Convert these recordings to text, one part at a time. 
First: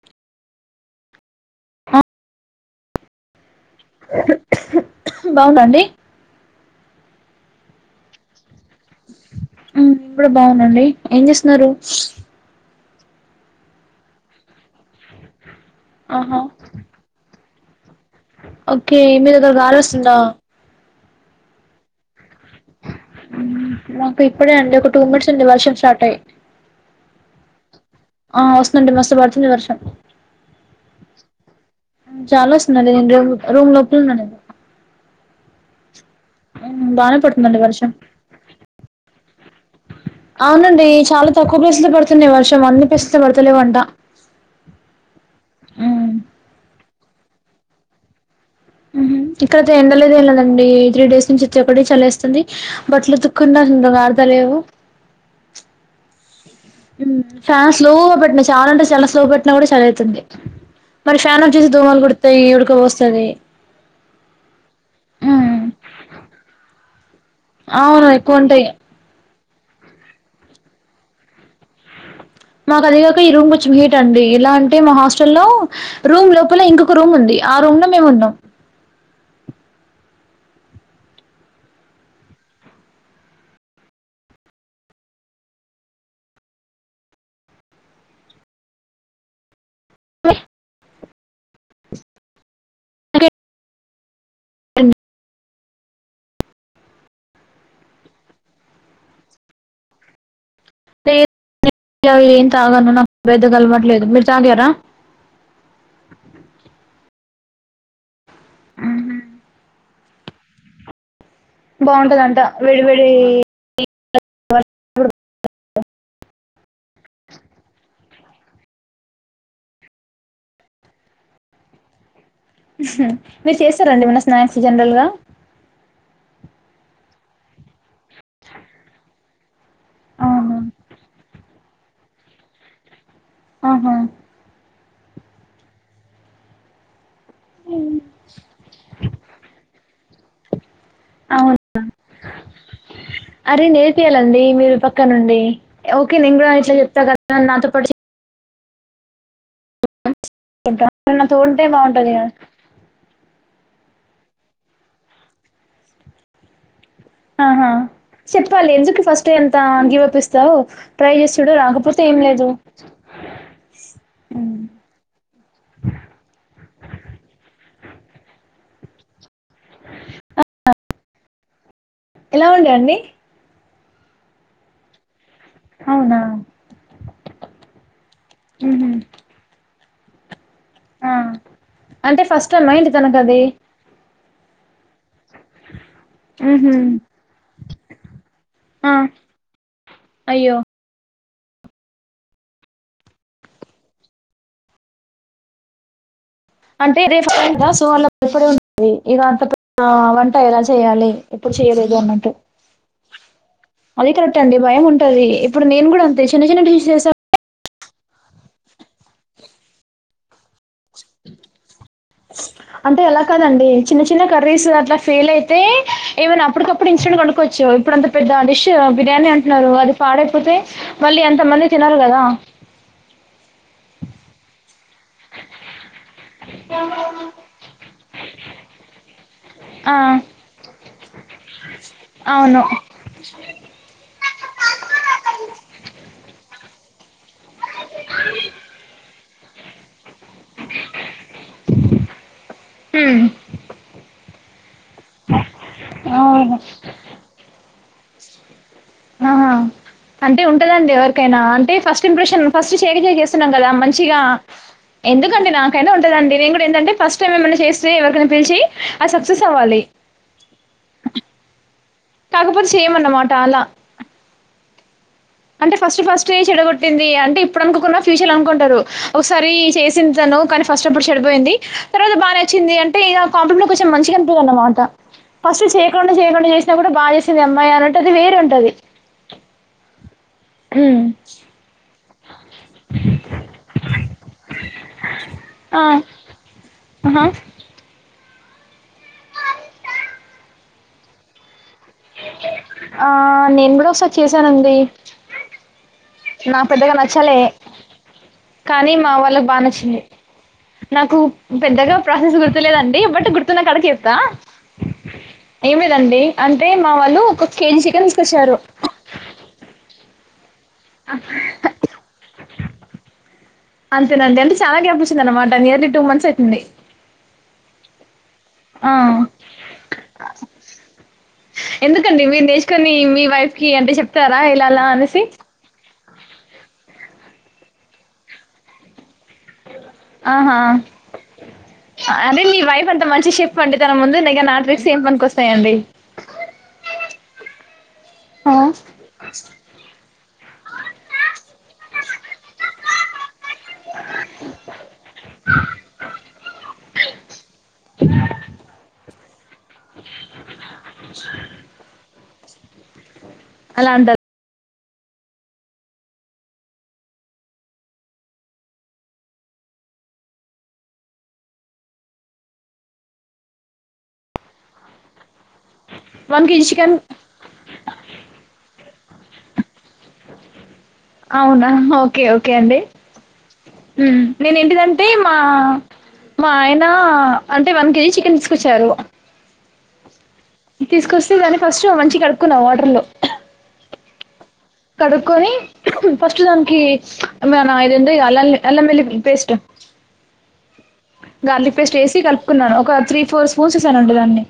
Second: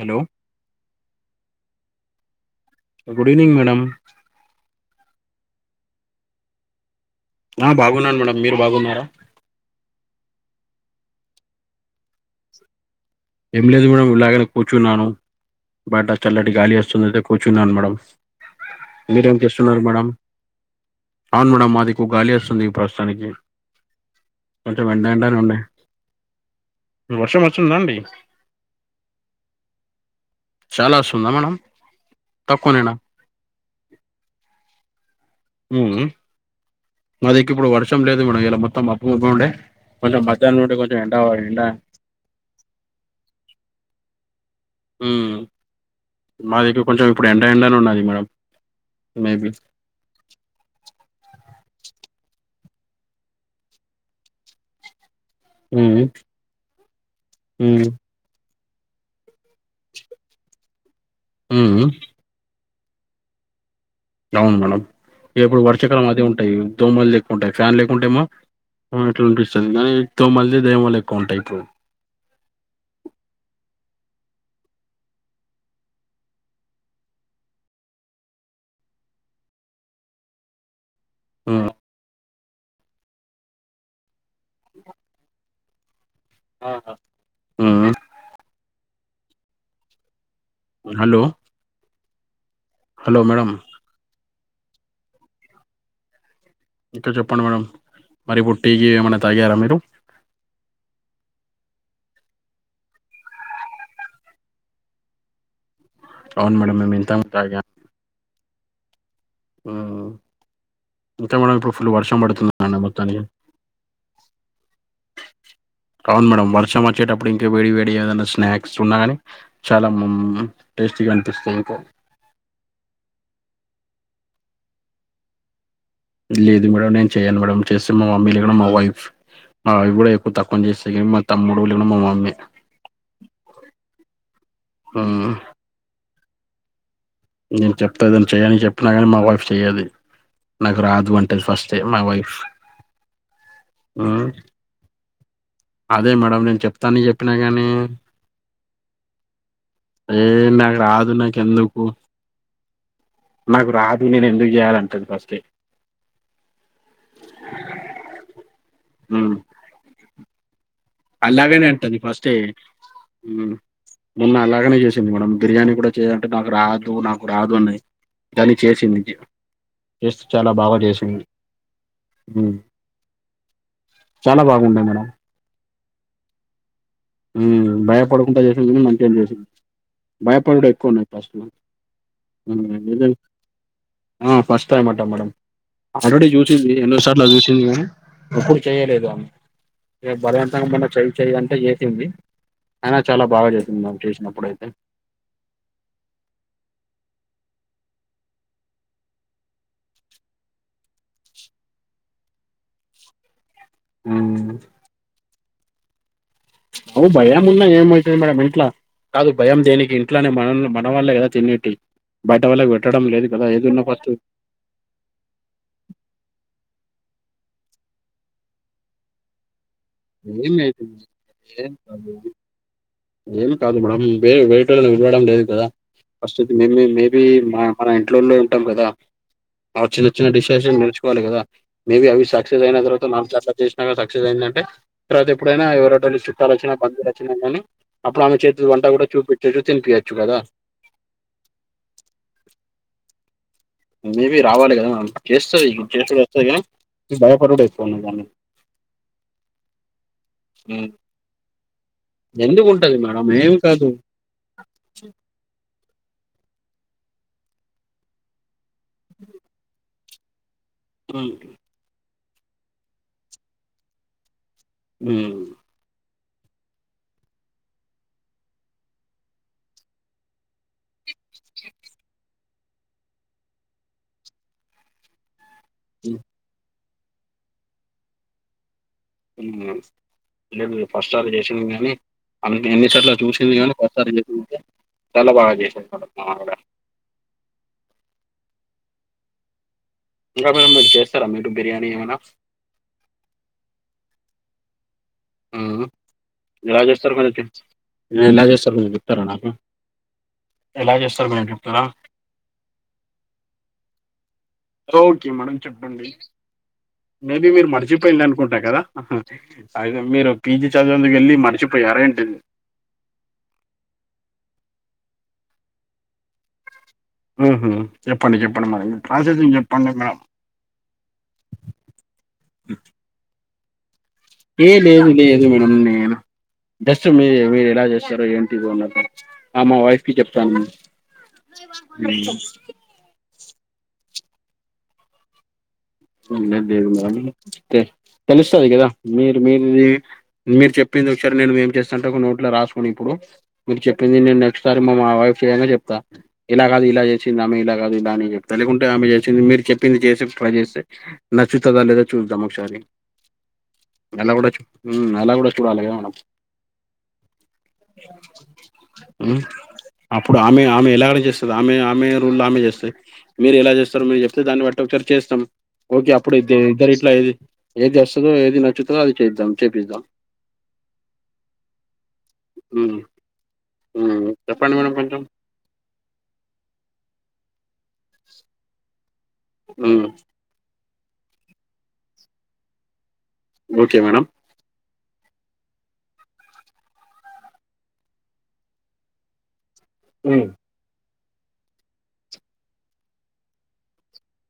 Hello ఆ good evening madam బావుందా అండి ఆ బాగున్నాను మేడమ్ మీరు బాగున్నారా ఊ నేన్ కూడా బానండి ఏం చేస్తున్నారు ఏం లేదు మేడం ఉలాగనే కూర్చున్నాను బట ఆహా చల్లటి గాలి వస్తుంటె కూర్చున్నాను మేడం ఓకే మీరేం మీదగ్గర చేస్తున్నారు మేడం గాలేస్తుందా అవును మేడమ్ మధిక్కు గాలేస్తుంది ఈ ప్రశ్ ఊ మాకు ఇప్పుడే అండి ఒక టూ ఎండ మినిట్స్ అండి వర్షం స్టార్ట్ అయ్ ఉప్పుడ్ వర్షం వచ్చిందా అండి ఆ వస్తుందండి మస్తు పడుతుంది వర్షం చాలా వస్తుందా మేడం తక్కువనేనా చల్లేస్తుందని రూమ్ రూమ్ లోపల ఉన్న నేను ఊ ఉ ఉమ్ బానే మాదకే పడుతుందండి ఇప్పుడు వర్షం లేదు మేడం ఇయల మొత్తం మబ్బుమబ్బు ఉండే కొంచెం మధ్యాహ్ండి కొంచెం ఎండ ఎండ స్తుంది వర్షం అన్ని ప్లేస్ల పడతలేవన్ట ఊ ఉమ్ మా దగ్గర కొంచం ఇప్పుడు ఎండ ఎండనే ఉనాయీ మేడమ్ ఊహు ఇక్కడయితే ఎండలేదు ఏం లేదండి త్రీ డేస్ నుంచయితే ఒకటె చలేస్తుంది బట్లుఉతుకున్న గూడ అరుతలేవు ఉహ్ ఉ ఫ్యాన్ స్లోగా పెట్ట చాలా అంటే చాలా స్లో పెట్ట నకూడ చలైతుంది మరి ఫ్యాన్ అఫ్ చేసి ఉమ్ దోమలు కుడతాయి ఉడుకబోస్తది అవును మేడం ఇప్పుడు వర్షకాలం అదే ఉంటాయి దోమలు ఎక్కువ ఉంటాయి ఫ్యాన్ లేకు అవును ఉంటెమో ఎక్కువుంటాయి. ఎట్లా అనిపిస్తది కానీతో మళ్ళీ దోమలెక్వ ఉంటాయి ఇప్ మాకు అదిగాక ఈ రూమ్ కొంచెం హీట్ అండి ఇల అంటే మా హాస్టల్ లో రూమ్ లోపల ఇంకొక రూమ్ ఉంది ఆ రూమ్ లో మేము ఉన్నం ఊ అహ్ హ్యూమ్ మే హలో హలో మేడమ్ న్ ఇంకా చెప్పండి మేడం మరి ఒటీయి ఏమైనా తాగారా మీరు లేదు నేన్ ఏం తాగాను నాకు బెద్దగా అలవట్లేదు మీరు తాగారా అవున్ మేడమ్ నేన్ ఇంత మునిపు తాగాను ఆహా హు అంతే మేడం ఇప్పుడు ఫుల్ వర్షం బావుంటా. పడుతుందిన్న మొత్తానికి కావును మేడం వర్షం వచ్చేటప్పుడు ఇంకా వేడి వేడి ఏదనా స్నాక్స్ ఉన్నా గాని చాలా ముంమ్ టేస్టీగా అనిపిస్తయ్ ఇంకా మీరు చేస్తారండి ఏమన్న స్నాక్స్ జనర్రల్ గా లేదు మేడం నేను చెయను మేడం చేస్తే మా మమ్మీ లెకుంటే మా వైఫ్ మా ఆవిడ కూడా ఎక్కువ తక్కువనే చేస్తాయి కానీ మా తమ్ముడులు లేదా మా మమ్మీ ఆహా ఊ నేను చెప్తా తను చెయని చెప్పినా కానీ మా వైఫ్ చెయదు నాకు రాదు వంటలు అవును. ఫస్ట్ ఏ మా వైఫ్ ఊ ఇక్క నుండి ఓకే నేను కూడా ఇట్లా చెప్తానని చెప్తా చెప్పినా కదా గాని నాతో పడి ఏ నాకు రాదు నాకు ఎందుకు యా నాకు రాదు నేను ఎందుకు చేయాలంటది ఫస్ట్ ఏ ఆహా చెప్పాలి ఎందుకు ఫస్ట్ ఏ ఉమ్ అంత గీవప్ ఇస్తావు ట్రై చేస్ చూడు రాకపోతే ఏం లేదు ఊ మొన్న అలాగనే చేసింది మేడం బిర్యానీ కూడా చేయాంటే నాకు రాదు నాకు రాదు అన్నది కాని చేసింది టేస్ట్ చాలా బాగా చేసింది ఎలా ఉమ్ ఉండే అండి చాలా బాగున్నాయి మేడం అవునా ఉమ్ భయపడకుండా చేసింది హుహు. మంచిగా చేసింది భయపడుడేక్ పోనీ ఆ! ఫస్ట్ అంటే ఫస్ట్ ఊ టైమా ఏంటి ఉ తనకది? ఆ ఫస్ట్ టయమాట మేడం ఆల్రెడీ చూసింది హుహు. ఎన్నోసార్లు చూసింది కానీ ఎప్పుడు ఆ! చేయలేదు ఆమె ఇగ అయ్యో! బలవంతంగ మైన చెయి చెయంటే చేసింది అయినా చాలా బాగా చేసింది మామ్ చేసినప్పుడైతే అంటే రేపు [unintelligible] సో అల భయపడి ఉంటుంది ఇక అంత పెద్ద వంట ఎలా చేయాలి ఎప్పుడు చేయలేదు అన్నట్టు అదే కరెక్ట్ అండి భయం ఉంటది ఇప్పుడు నేను కూడా అంతే చిన్న చిన్న డిషెస్ అవు భయం ఉన్నా ఏమైతది మేడం ఇంట్లా కాదు భయం దేనికి ఇంట్లనే మనల్ని మ మన వాళ్లే కదా తినేటి బయట వాల్లకి పెట్టడం లేదు కదా ఏదున్న ఫస్ట్ రీస్ అట్ల ఫెయిల్ అయితే ఏవన అప్పటికప్పుడు ఇన్స్టంట్ గా కొనుక్కోవచ్చు ఇప్పుడంత పెద్ద డిష్ బిర్యాని అన్ న్నారు అది ఏం పాడైపోతే అయితుంది మళ్ళీ ఎంత ఏం మంది తినాలి కాదు కదా ఏం కాదు మేడమ్ బే వెయిట్ పి విలవడం లేదు కదా ఫస్ట్ అయితే మేం మేం మేబి మా మన ఇంట్లోలే ఉంటాం కదా ఆ చిన్న చిన్న డిషెస్ నేర్చుకోవాలి కదా మెబీ అవి అవును సక్సెస్ అయిన తర్వాత సో నాలు చట్ల చేసినాక సక్సెస్ అయిందంటే తర్వాత ఎప్పుడైనా ఎవరోకలు చుట్టాలు వచ్చినా బందులు వచ్చినా కానీ అప్పుడు ఆమె చేతి వంట కూడా చూపిచచ్చు తినిపియచ్చు కదా ఊ మేబీ రావాలి కదా చేస్తది చేసుడు వస్తది అవును గని ఈ భయపడుడు ఎక్కువ వున్నది దానీకి ఆహా అంటే ఉమ్. ఉంటదండి ఎవరికైనా అంటే ఫస్ట్ ఇంప్రెషన్ ఎందుకు ఫస్ట్ ఉంటది చేడికె మేడం చేస్తున్నాం ఏం కదా కాదు మంచిగా ఎందుకండి నాకై ఉంటుందండి నేను కూడా ఏందంటే ఫస్ట్ టైం ఏమైనా చేస్తే ఎవరికై పిలిచి అది సక్సెస్ అవ్వాలి ఉ కాకపోతే చేయమన్నమాట అలా ఊ అంటే ఫస్ట్ ఫస్ట్ ఏ చెడగొట్టింది అంటే ఇప్పుడు అనుకున్న ఫ్యూచర్ లో అనుకుంటారు ఒకసారి చేసింది తను కాని ఫస్ట్ అప్పుడు చెడిపోయింది తర్వాత బానేచ్చింది అంటే ఇకా కొంపంలో కొంచెం మంచిగా అనిపియదన్నమాట ఫస్ట్ చేయకుండా చేయకుండా చేసినా కూడా బాగా చేసింది ఈ అమ్మాయి అనట్టు అది వేరే ఉంటది అవున మేము హ్మ్. ఫస్ట్ ఆది చేసినం గానీ అన్ని ఎన్నిసార్ల చూసింది కానీ కొత్త రిలేషన్ వుంటే చాలా బాగా చేసారు [inaudible] ఆవిడా ఆహ ఇంకా మీరు మీరు చేస్తారా మీరు బిర్యానీ ఏమైనా ఆ నేను కూడా ఒకసారి చేసానండి మ్ హుం నా పెద్దగా నచ్చాలే ఎలా చేస్తారు కానీ కొంచెం మా చెప్తారా వోళ్ళకి నాకు బా నచ్చింది ఎలా నాకు చేస్తారు కొంచెం చెప్తారా పెద్దగా ప్రాసెస్ గుర్తులేదండి బట్ గుర్తున్న కాడికి చెప్తా ఓకే మేడం ఏమి చెప్పండి లేదండి అంటే మా వాళ్ళు ఒక కేజీ చికెన్ తీసుకొచ్చారు అహుమ్ అయితే మీరు పీజీ చదివేందుకు వెళ్ళి మర్చిపోయారా ఏంటి అంతేన అండి అంటే చాలా గ్యాప్ వచ్చింది అనమాట నియర్లీ టూ మంత్స్ అయితుంది. ఉహుం చెప్పండి చెప్పండి మరి ఆ! ప్రాసెసింగ్ చెప్పండి మేడం ఎందుకండి మీరు నేచుకొని మీ వైఫ్ కి అంటే చెప్ ఏ లేదు లేదు మేడం నేను జస్ట్ మీ మీరు ఎలా చేస్తారు ఏంటి [unintelligible] ఆహా ఉమ్. అదే నీ వైఫ్ అంతా మంచి షేఫ్ వండితనం ముంది నిగ నా ట్రిక్స్ ఏం పనికొస్తాయండి ఉండే లేదు మేడం కే ఆ! తెలుస్తది కదా మీరు మీరుది మీరు చెప్పింది ఒకసారి నేను ఏం చేస్తానంటు ఒక నోట్లో రాసుకోని ఇప్పుడు మీరు చెప్పింది నేను నెక్స్ట్ సార్ మా వైఫ్ చేయంగా చెప్తా ఇలా కాదు ఇలా చేసింది ఆమె ఇలా కాదు ఇలా అని చెప్త లేకుంటే ఆమె చేసింది మీరు చెప్పింది చేసి ట్రై చేస్తే నచ్చుతదా లేదా చూద్దాం ఒకసారి అలా అంట అలాకూడా చూ వ్మ్ అలా కూడా చూడాలిగ మేడం వ్మ్ అప్పుడు ఆమె ఆమె ఎలా ఆలోచిస్తది ఆమె ఆమె రూల్లొ ఆమె చేస్తది. మీరు ఎలా చేస్తారు మీరు చెప్తే దాన్ని బట్టి ఒకసారి చేస్తాం ఓకే అప్పుడుద్దె కేజీ ఇద్దరు చికెన్ ఇట్లా ఏది ఏది వస్తదో ఏది నచ్చుతుదో అది చేయిద్దాం చేపిద్దాం అవునా ఓకే ఓకే అండి ఉమ్ వ్మ్ ఉమ్ నేను చెప్పండి మేడం ఏంటిదంటే కొంచెం మా మా ఆయన అంటే వన్ కేజీ చికెన్ తీసుకొచ్చారు వ్మ్ తీసుకొస్తే దన్ని ఫస్ట్ మంచి కడుక్కున్నా వాటర్ లో ఓకే మేడం కడుక్కకొని ఫస్ట్ దానికి మ మా ఇదేందో అల్ల అల్ల అల్లం వేల్లి పేస్ట్ వ్మ్ గార్లిక్ పేస్ట్ వేసి కలుపుకున్నాను ఒక త్రీ ఫోర్ స్పూన్సేస్ అండి దాన్ని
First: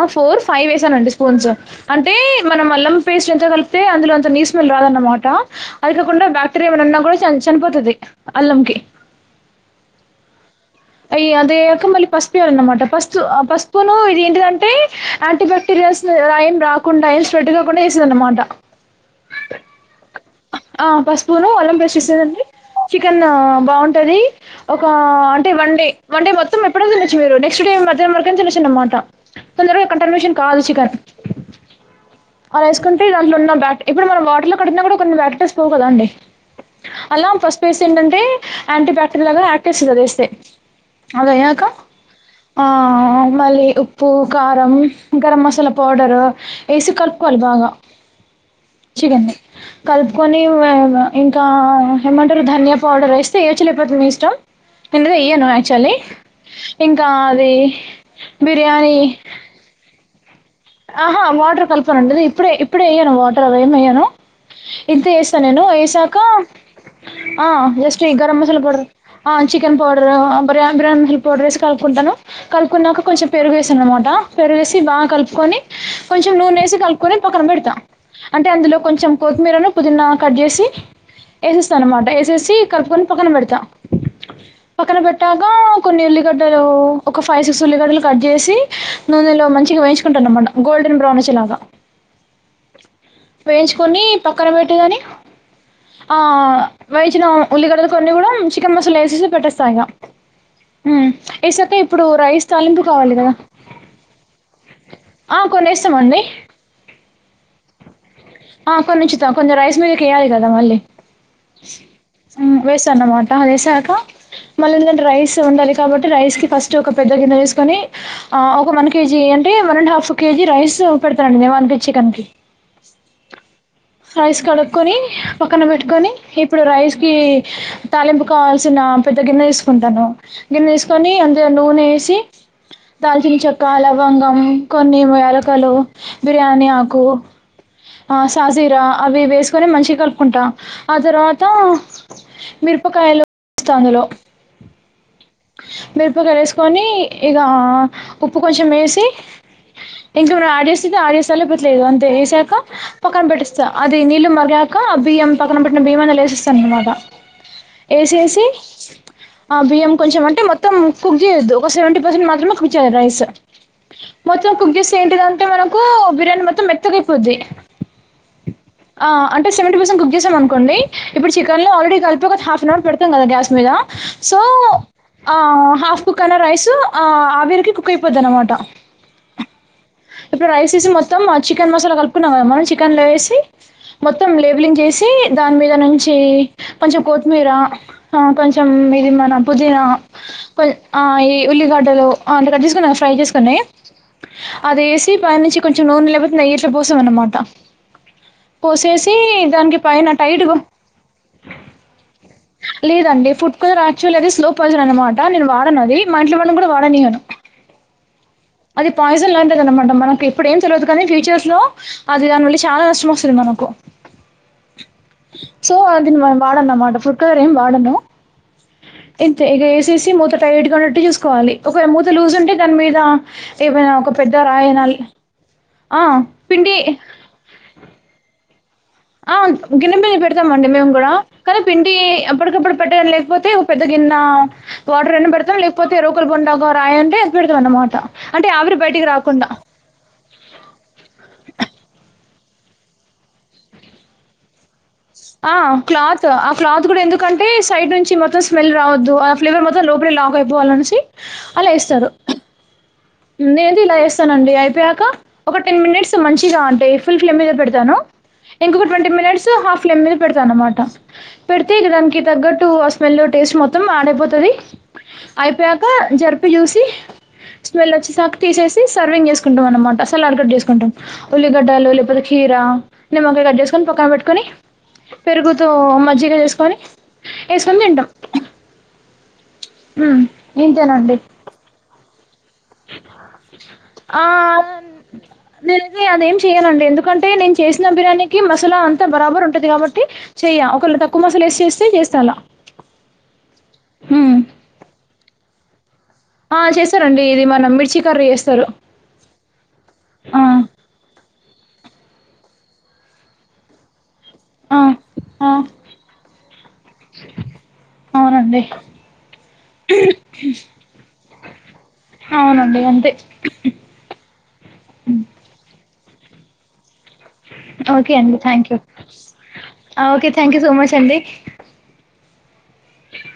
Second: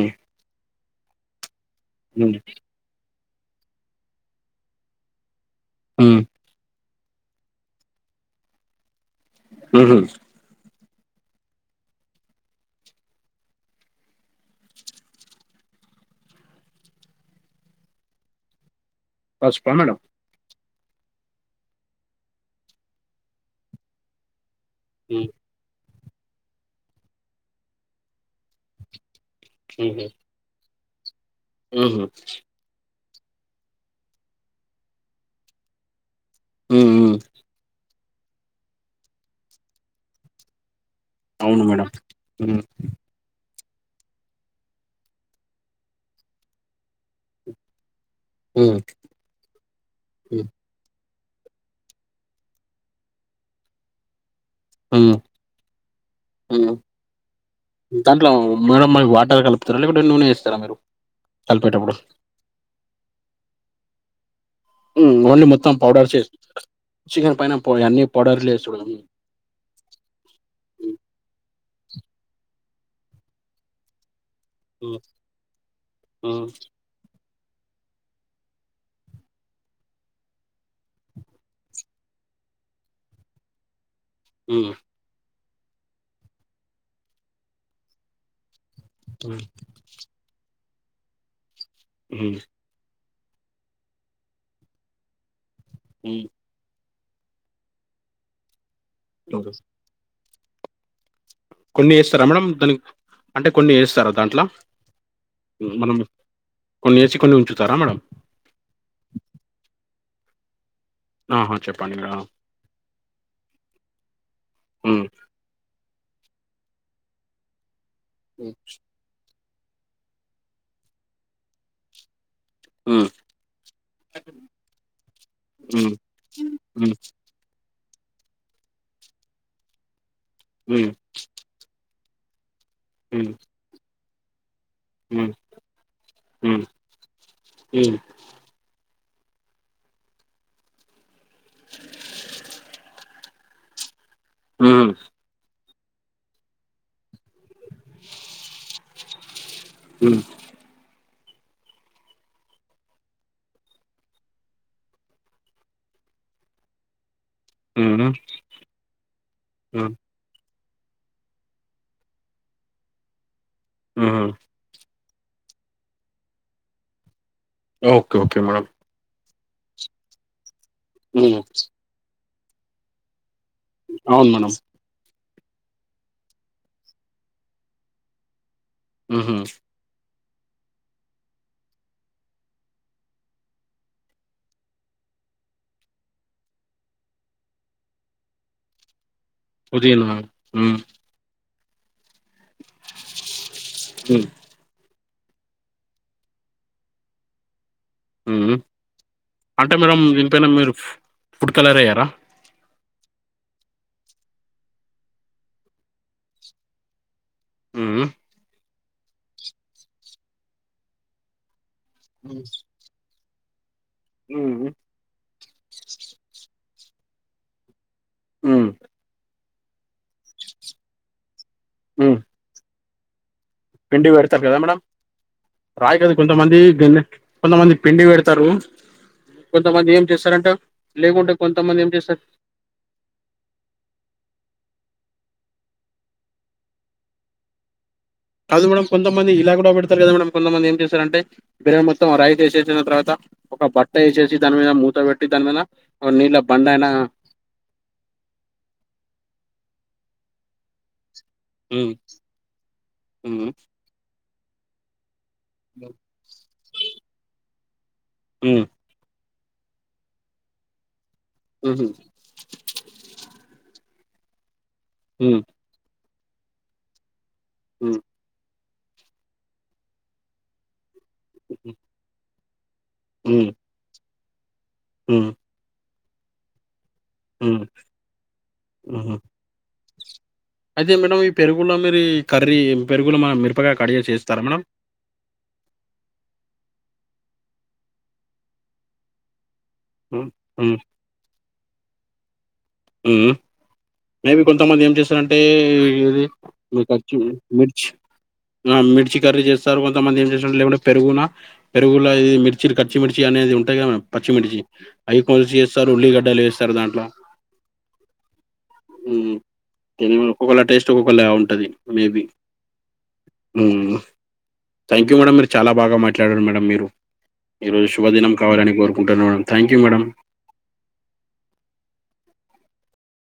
ఆ ఫోర్ ఫైవ్ వేసానండి స్పూన్స్ అంటే ఉమ్ మనం అల్లం పేస్ట్ ఎంత కలిపితే అందులోంత నీస్ స్మెల్ రాదఅన్నమాట అది ఉమ్ కాకుండా బ క్టిరియా ఏమనున్నా కూడా చన్ చనిపోతది అల్లంకి ఉహుం అయ్ అద్ అయ్యక మళ్ళీ పసుపుయాల అన్నమాట పసుపు ఆ పసుపును ఇది ఏంటిదంటే యాంటీ బాక్టీరియాల్స్ రైం రాకుండా ఏం స్ప్రెడ్ కాకుండా చేస్తాదఅన్నమాట పసుప మేడం ఆ పసుపును అల్లం పేస్ట్ ఇస్తాదండి చికెన్ బాగుంటది ఒక ఉమ్ అంటే వన్ డే వన్ డే మొత్తం ఎప్పుడన్న తినచ్చు మీరు నెక్స్ట్ డే మధ్యాహ్నం వరకు తినచ్చు అన్నమాట తొందరగా కంటెర్మేషన్ కావాలి చికన్ ఉహుం అలా వేసుకుంటే దాంట్లో ఉన్న బ్యాక్ట్ ఇప్పుడు మనం వాటర్లో కడిగినా కూడా కొన్ని బ్యాక్టీస్ పోవు కదా అండి ఉమ్ ఉమ్ అల్లాం ఫస్ పసుపేసి ఏంటంటే యాంటీ బ్యాక్టీరియల్ గా యాక్టిస్తుంది అదివేస్తే అద అయ్యాక అవును మేడం ఉమ్ ఆ మళ్ళీ ఉప్ ఉప్పు కారం గరం మసాలా పౌడరు ఏసి కలుపుకోవాలి బాగా మ్ చిగా అండి కలుపుకొని వ వ ఇంకా హెమంటరు ధనియా పౌడర్ వేస్తే ఏయోచ్చు లేకపోతు మీ ఇష్టం ఇందులో ఉమ్ వెయ్యను యాక్చువలీ ఉమ్ ఇంకా అది బిర్యానీ కల్పుతరా లేకుంటే నూనె ఎస్ ఆహా వాటర్ కలపనండి అది ఇప్పుడే ఇప్పుడే ఏయ్యాను వాటర్ అవి ఏమి ఏయ్యను ఇంతే ఉమ్ ఏస్తా ఓన్లీ నేను మొత్తం పౌడర్ ఏసాక చేసి చికెన్ ఆ పైన పో జస్ట్ అన్ని ఈ గరం పౌడర్లు మసాలా వేసుడు పౌడర్ ఉమ్ ఆ చికెన్ పౌడర్ బిర్య బిర్యానీ పౌడర్ ఏసి కలుపుకుంటాను కలుపుకున్నాక కొంచెం పెరుగేసాననమాట పెరుగేసి ఉమ్ బాగా కలుపుకొని ఉమ్ కొంచెం ఉమ్ నూనెసి కలుప్ కొని పక్కన పెడతా అంటే అందులో కొంచెం కొత్మీరను పుదీనా కట్ చేసి ఏసేస్తా అన్నమాట ఏసేసి కలుపుకొని పక్కన పెడతా మ్మ్ పక్కన పెట్టాక కొన్ని ఉల్లిగడ్డలు ఒక ఫైవ్ సిక్స్ ఉల్లిగడ్డలు కట్ జెసి నూనెలో మంచిగా వేయించుకుంటునమ్మాట గోల్డెన్ బ్రౌన్ వచ్చేలాగా ఉమ్ వేయించుకొని పక్కన పెట్టుగాని ఆ వేయించినా ఉల్లిగడలు కొన్ని గుడా చికెన్ మసాల ఏసేసి ఉమ్ పెట్టేస్తా ఇగ ఏసకా కొన్ని ఇప్పుడు వేస్తారా మేడం రైస్ దానికి తాలింపు కావాలి కదా అంటే కొన్ని ఏస్తారా దాంట్ల ఆ మనం కొనేస్తామండి కొన్ని ఏసి కొన్ని ఉంచుతారా మేడం ఆ కొన్ని ఉంచుతాం కొెన్ని రైస్ మీదకేయ్యాలి కదా మళ్ళీ ఆహా చెప్పండి మేడం వేసాన్నమాట అదేసాక మళ్ళీంగా హ్మ్ రైస్ ఉండాలి కాబట్టి రైస్ కి ఫస్ట్ ఓక పెద్ద గిన్నె తీసుకొని ఆ ఓక వన్ కేజీ అంటే one and half KG rice పెడతనండి వన్ కేజి చికన్ కి మ్ రైస్ కడుక్కకొని పక్కన పెట్టుకొని ఇప్పుడు హ్మ్ రైస్ కి తాలింపు కావాల్సిన పెద్ద గిన్నె తీసుకుంటాను గిన్నె హ్మ్ తీసుకొని అందులో నూనె ఏసి హ్మ్ దాల్చిన చెక్క లవంగం కొన్ని హ్మ్ యాలకలు హ్మ్ బిర్యానీ ఆకు హ్మ్ హ్మ్ ఆ సాస్ జీర అవి వేసుకుని మంచిగ కలుపుకుంటా ఆ తర్వాత మిరపకాయలు స్తా అందులో మ్ మిరపకాయ ఏసుకొని ఇక ఉప్పు కొంచెం ఏసి హ్మ్ ఇంకా యాడ్జెసింది యాడ్జెసల్లా పెట్లేదు అంతే ఏసాక పక్కన పెట్టెస్ చ్చ అది నీళ్ళు మరిగాక ఆ బియ్యం పక్కన పెట్టిన బియ్యమ అందులోలేేస్తనన్న మాట హుహు. ఏసేసి ఆ బియ్యం హ్మ్. కొంచెం అంటే మొత్ త్తం కుక్ చేయద్దు ఒక సెవెంటీ పర్సెంట్ మాత్రమే కుక్ చేయాలి రైస్ హుహు. మొత్తం కుగ్ చేస్తే ఏంటిదంటే మనకు బిర్యానీ మొత్తం మెత్తగైపోద్ది ఓకే ఓకే మేడం ఆ అంటే సెవంటీ పర్సెంట్ కుక్ చేసామనుకోండి ఇప్పుడు హ్మ్. చికెన్ లో ఆల్రెడీ కలిపి ఒక హాఫెన్ అవర్ పెడు తాం కదా గ్యాస్ మీద అవును సో మేడం. ఆ హాఫ్ కుక్కర్లో రైస్ ఆ ఆవిరికి కుక్ అయిపోద్ది అనమాట ఉహు ఇప్పుడు రైసేసి మొత్తం ఆ చికెన్ మసాలా కలుపుకున్నాము కద మనం చికెన్లో ఎసి మొత్తం లేవలింగ్ చేసి దాని మీదా నుంచి కొంచెం కోత్మీర ఆ కొంచెం ఇది మన పుదీనా కొ ఆ ఈ ఉల్లిగడ్డలు అంటే కట్ జేసుకొని ఫ్రై చేసుకున్నయి ఉమ్ అది ఏసి పైనుంచి కొంచెం నూనే లేపోతే నెయ్యి ఇట్ల పోసంనమాట హ్మ్. పోసేసి అంటే దానికి మేడం పైన దీనిపైన టైట్గా మీరు ఫ్ ఫుడ్ కలర్ ఎయ్యరా? లేదండి ఫుడ్ కలర్ యాక్చువల్లీ అదే స్లో పాయిజన్ అనమాట నేను వాడను అది మా ఇంట్లో వాళ్ళని గూడా వాడనియను ఉమ్ అది పాయిజన్ లాంటిది అనమాట మనకి ఇప్పుడు ఏం తెల్వద్ కానీ ఫ్యూచర్స్లో అది దానివళ్ళీ చానా నష్టం వస్తది మనకు ఉ సో అదిన్ వాడనమాట ఫుడ్ కలర్ ఏం వాడము ఉమ్ ఇంతే ఇక ఏసేసి మూత టైట్గా ఉన్నట్టు చూసుకోవాలి ఒక మూత హ్మ్. లూజ్ ఉంటే దాని మీద చేపోయిన పిండి ఒకప్పు కదా మేడం రాయ గాదు కొంతమంది పిండి గ కొంతమంది పిండి పెడతారు ఆ కొంతమంది గిన్నె ఏం మీద పెడతాం చేస్తారంటే అండి మేము కూడా లేకుంటే కానీ కొంతమంది ఏం పిండి చేస్తారు అప్పటికప్పుడు ట్టడ లేకపోతే ఒ పెద్ద గిన్నా వాటర్ అన్న పెడతాం లేకపోతే రోకలు బండ గారాయ అంటే ఏత్తి పెడతాం అన్నమాట కాదు మేడం కొంత మంది ఇలా కూడా పెడతారుగా మేడం కొంతమంది ఏం చేశారంటే బిర మొత్తం రాయ్ వేసేసిన తర్వాత ఒక బట్ట వేసేసి దాని మీద మూ పెట్టి దానిమద ఓనీళ బండయ్న కంటే సైడ్ నుంచి మొత్తం స్మెల్ రావద్దు ఆ ఫ్లేవర్ మొత్తం లోపలే లాక్ అయిపోవాలి అనేసి అలా హ్మ్ ఎస్తారు హ్మ్ నేనైతే ఇలా చేస్తానండి అయిపోయాక ఒక టెన్ మినిట్స్ మంచిగా అంటే ఫుల్ ఫ్లేమ్ మీద పెడతాను హ్మ్ ఇంకొక ట్వంటీ మినిట్స్ హాఫ్ ఫ్లేమ్ మీద పెడతా అనమాట పెడితే ఇక హ్మ్ దానికి తగ్గట్టు ఆ స్మెల్ టేస్ట్ మొత్తం ఆడెపోతది హ్మ్ అయిపోయాక జరిపి చూసి వెళ్ళ హ్మ్ వచ్చె సాకే తీసేసి సర్వింగ్ చేసుకుంటాం అన్నమాట సలాడ్ గడ్ చేసుకుంటాం ఉల్లిగడ్డలు లేపోతే కీర నిమ్మకాయ హ్మ్ కట్ చేసుకొని పక్కన పెట్టుకొని హ్మ్ పెరుగుతో మజ్జిగా చేసుకొని మ్మ్ ఏసుకొని హ్మ్ హు ఉమ్ అయితే మేడం ఈ పెరుగుల్లో మీరీ కర్రీ పెరుగులో మిరపకాయ కడ్ జెసి ఎస్తారా మేడం అ నేనైతే అదేం చేయనండి ఎందుకంటే నేను చేసిన బిర్యానీకి మసాలా అంతా బరాబర్ ఉంటది కాబట్ టి హ్మ్ చేయ్య హ్మ్ ఒకళు తక్కువ మసాల ఏసి చేస్తే చేస్తాలా హ్మ్ మేబి కొంతమంది ఏం చేస్తారంటే ఇది ఆ మీచ చేస్తారండి ఇది మన మిర్చ్ మిర్చి కర్రీ చేస్తారు ఆ మిర్చి కర్రీ చేస్తారు కొంతమంది ఏం ఆ చేస్త లేంటే పెరుగునా పెరుగుల ఇది మిర్చి కచ్చిమిిర్చి అనేది ఉంటాయి కదా మ పచ్చిమిర్చి ఆ అవి ఆ కొల్సి జెస్తారు ఉల్లిగేడ్డలు ఏస్తారు దాంట్లో అవునండి ఉమ్ ఒక్కొక్కళ టేస్ట్ ఒక్కొక్కళ ఉంటది మేబి అవునండి అంతే థాంక్యూ మేడం మీరు చాలా బాగా మాట్లాడారు మేడం మీరు. ఈ రోజు ఓకే శుభదినం అండి కావాలని కోరుకుంటున్నాను thank you madam. Thank you so much అండి.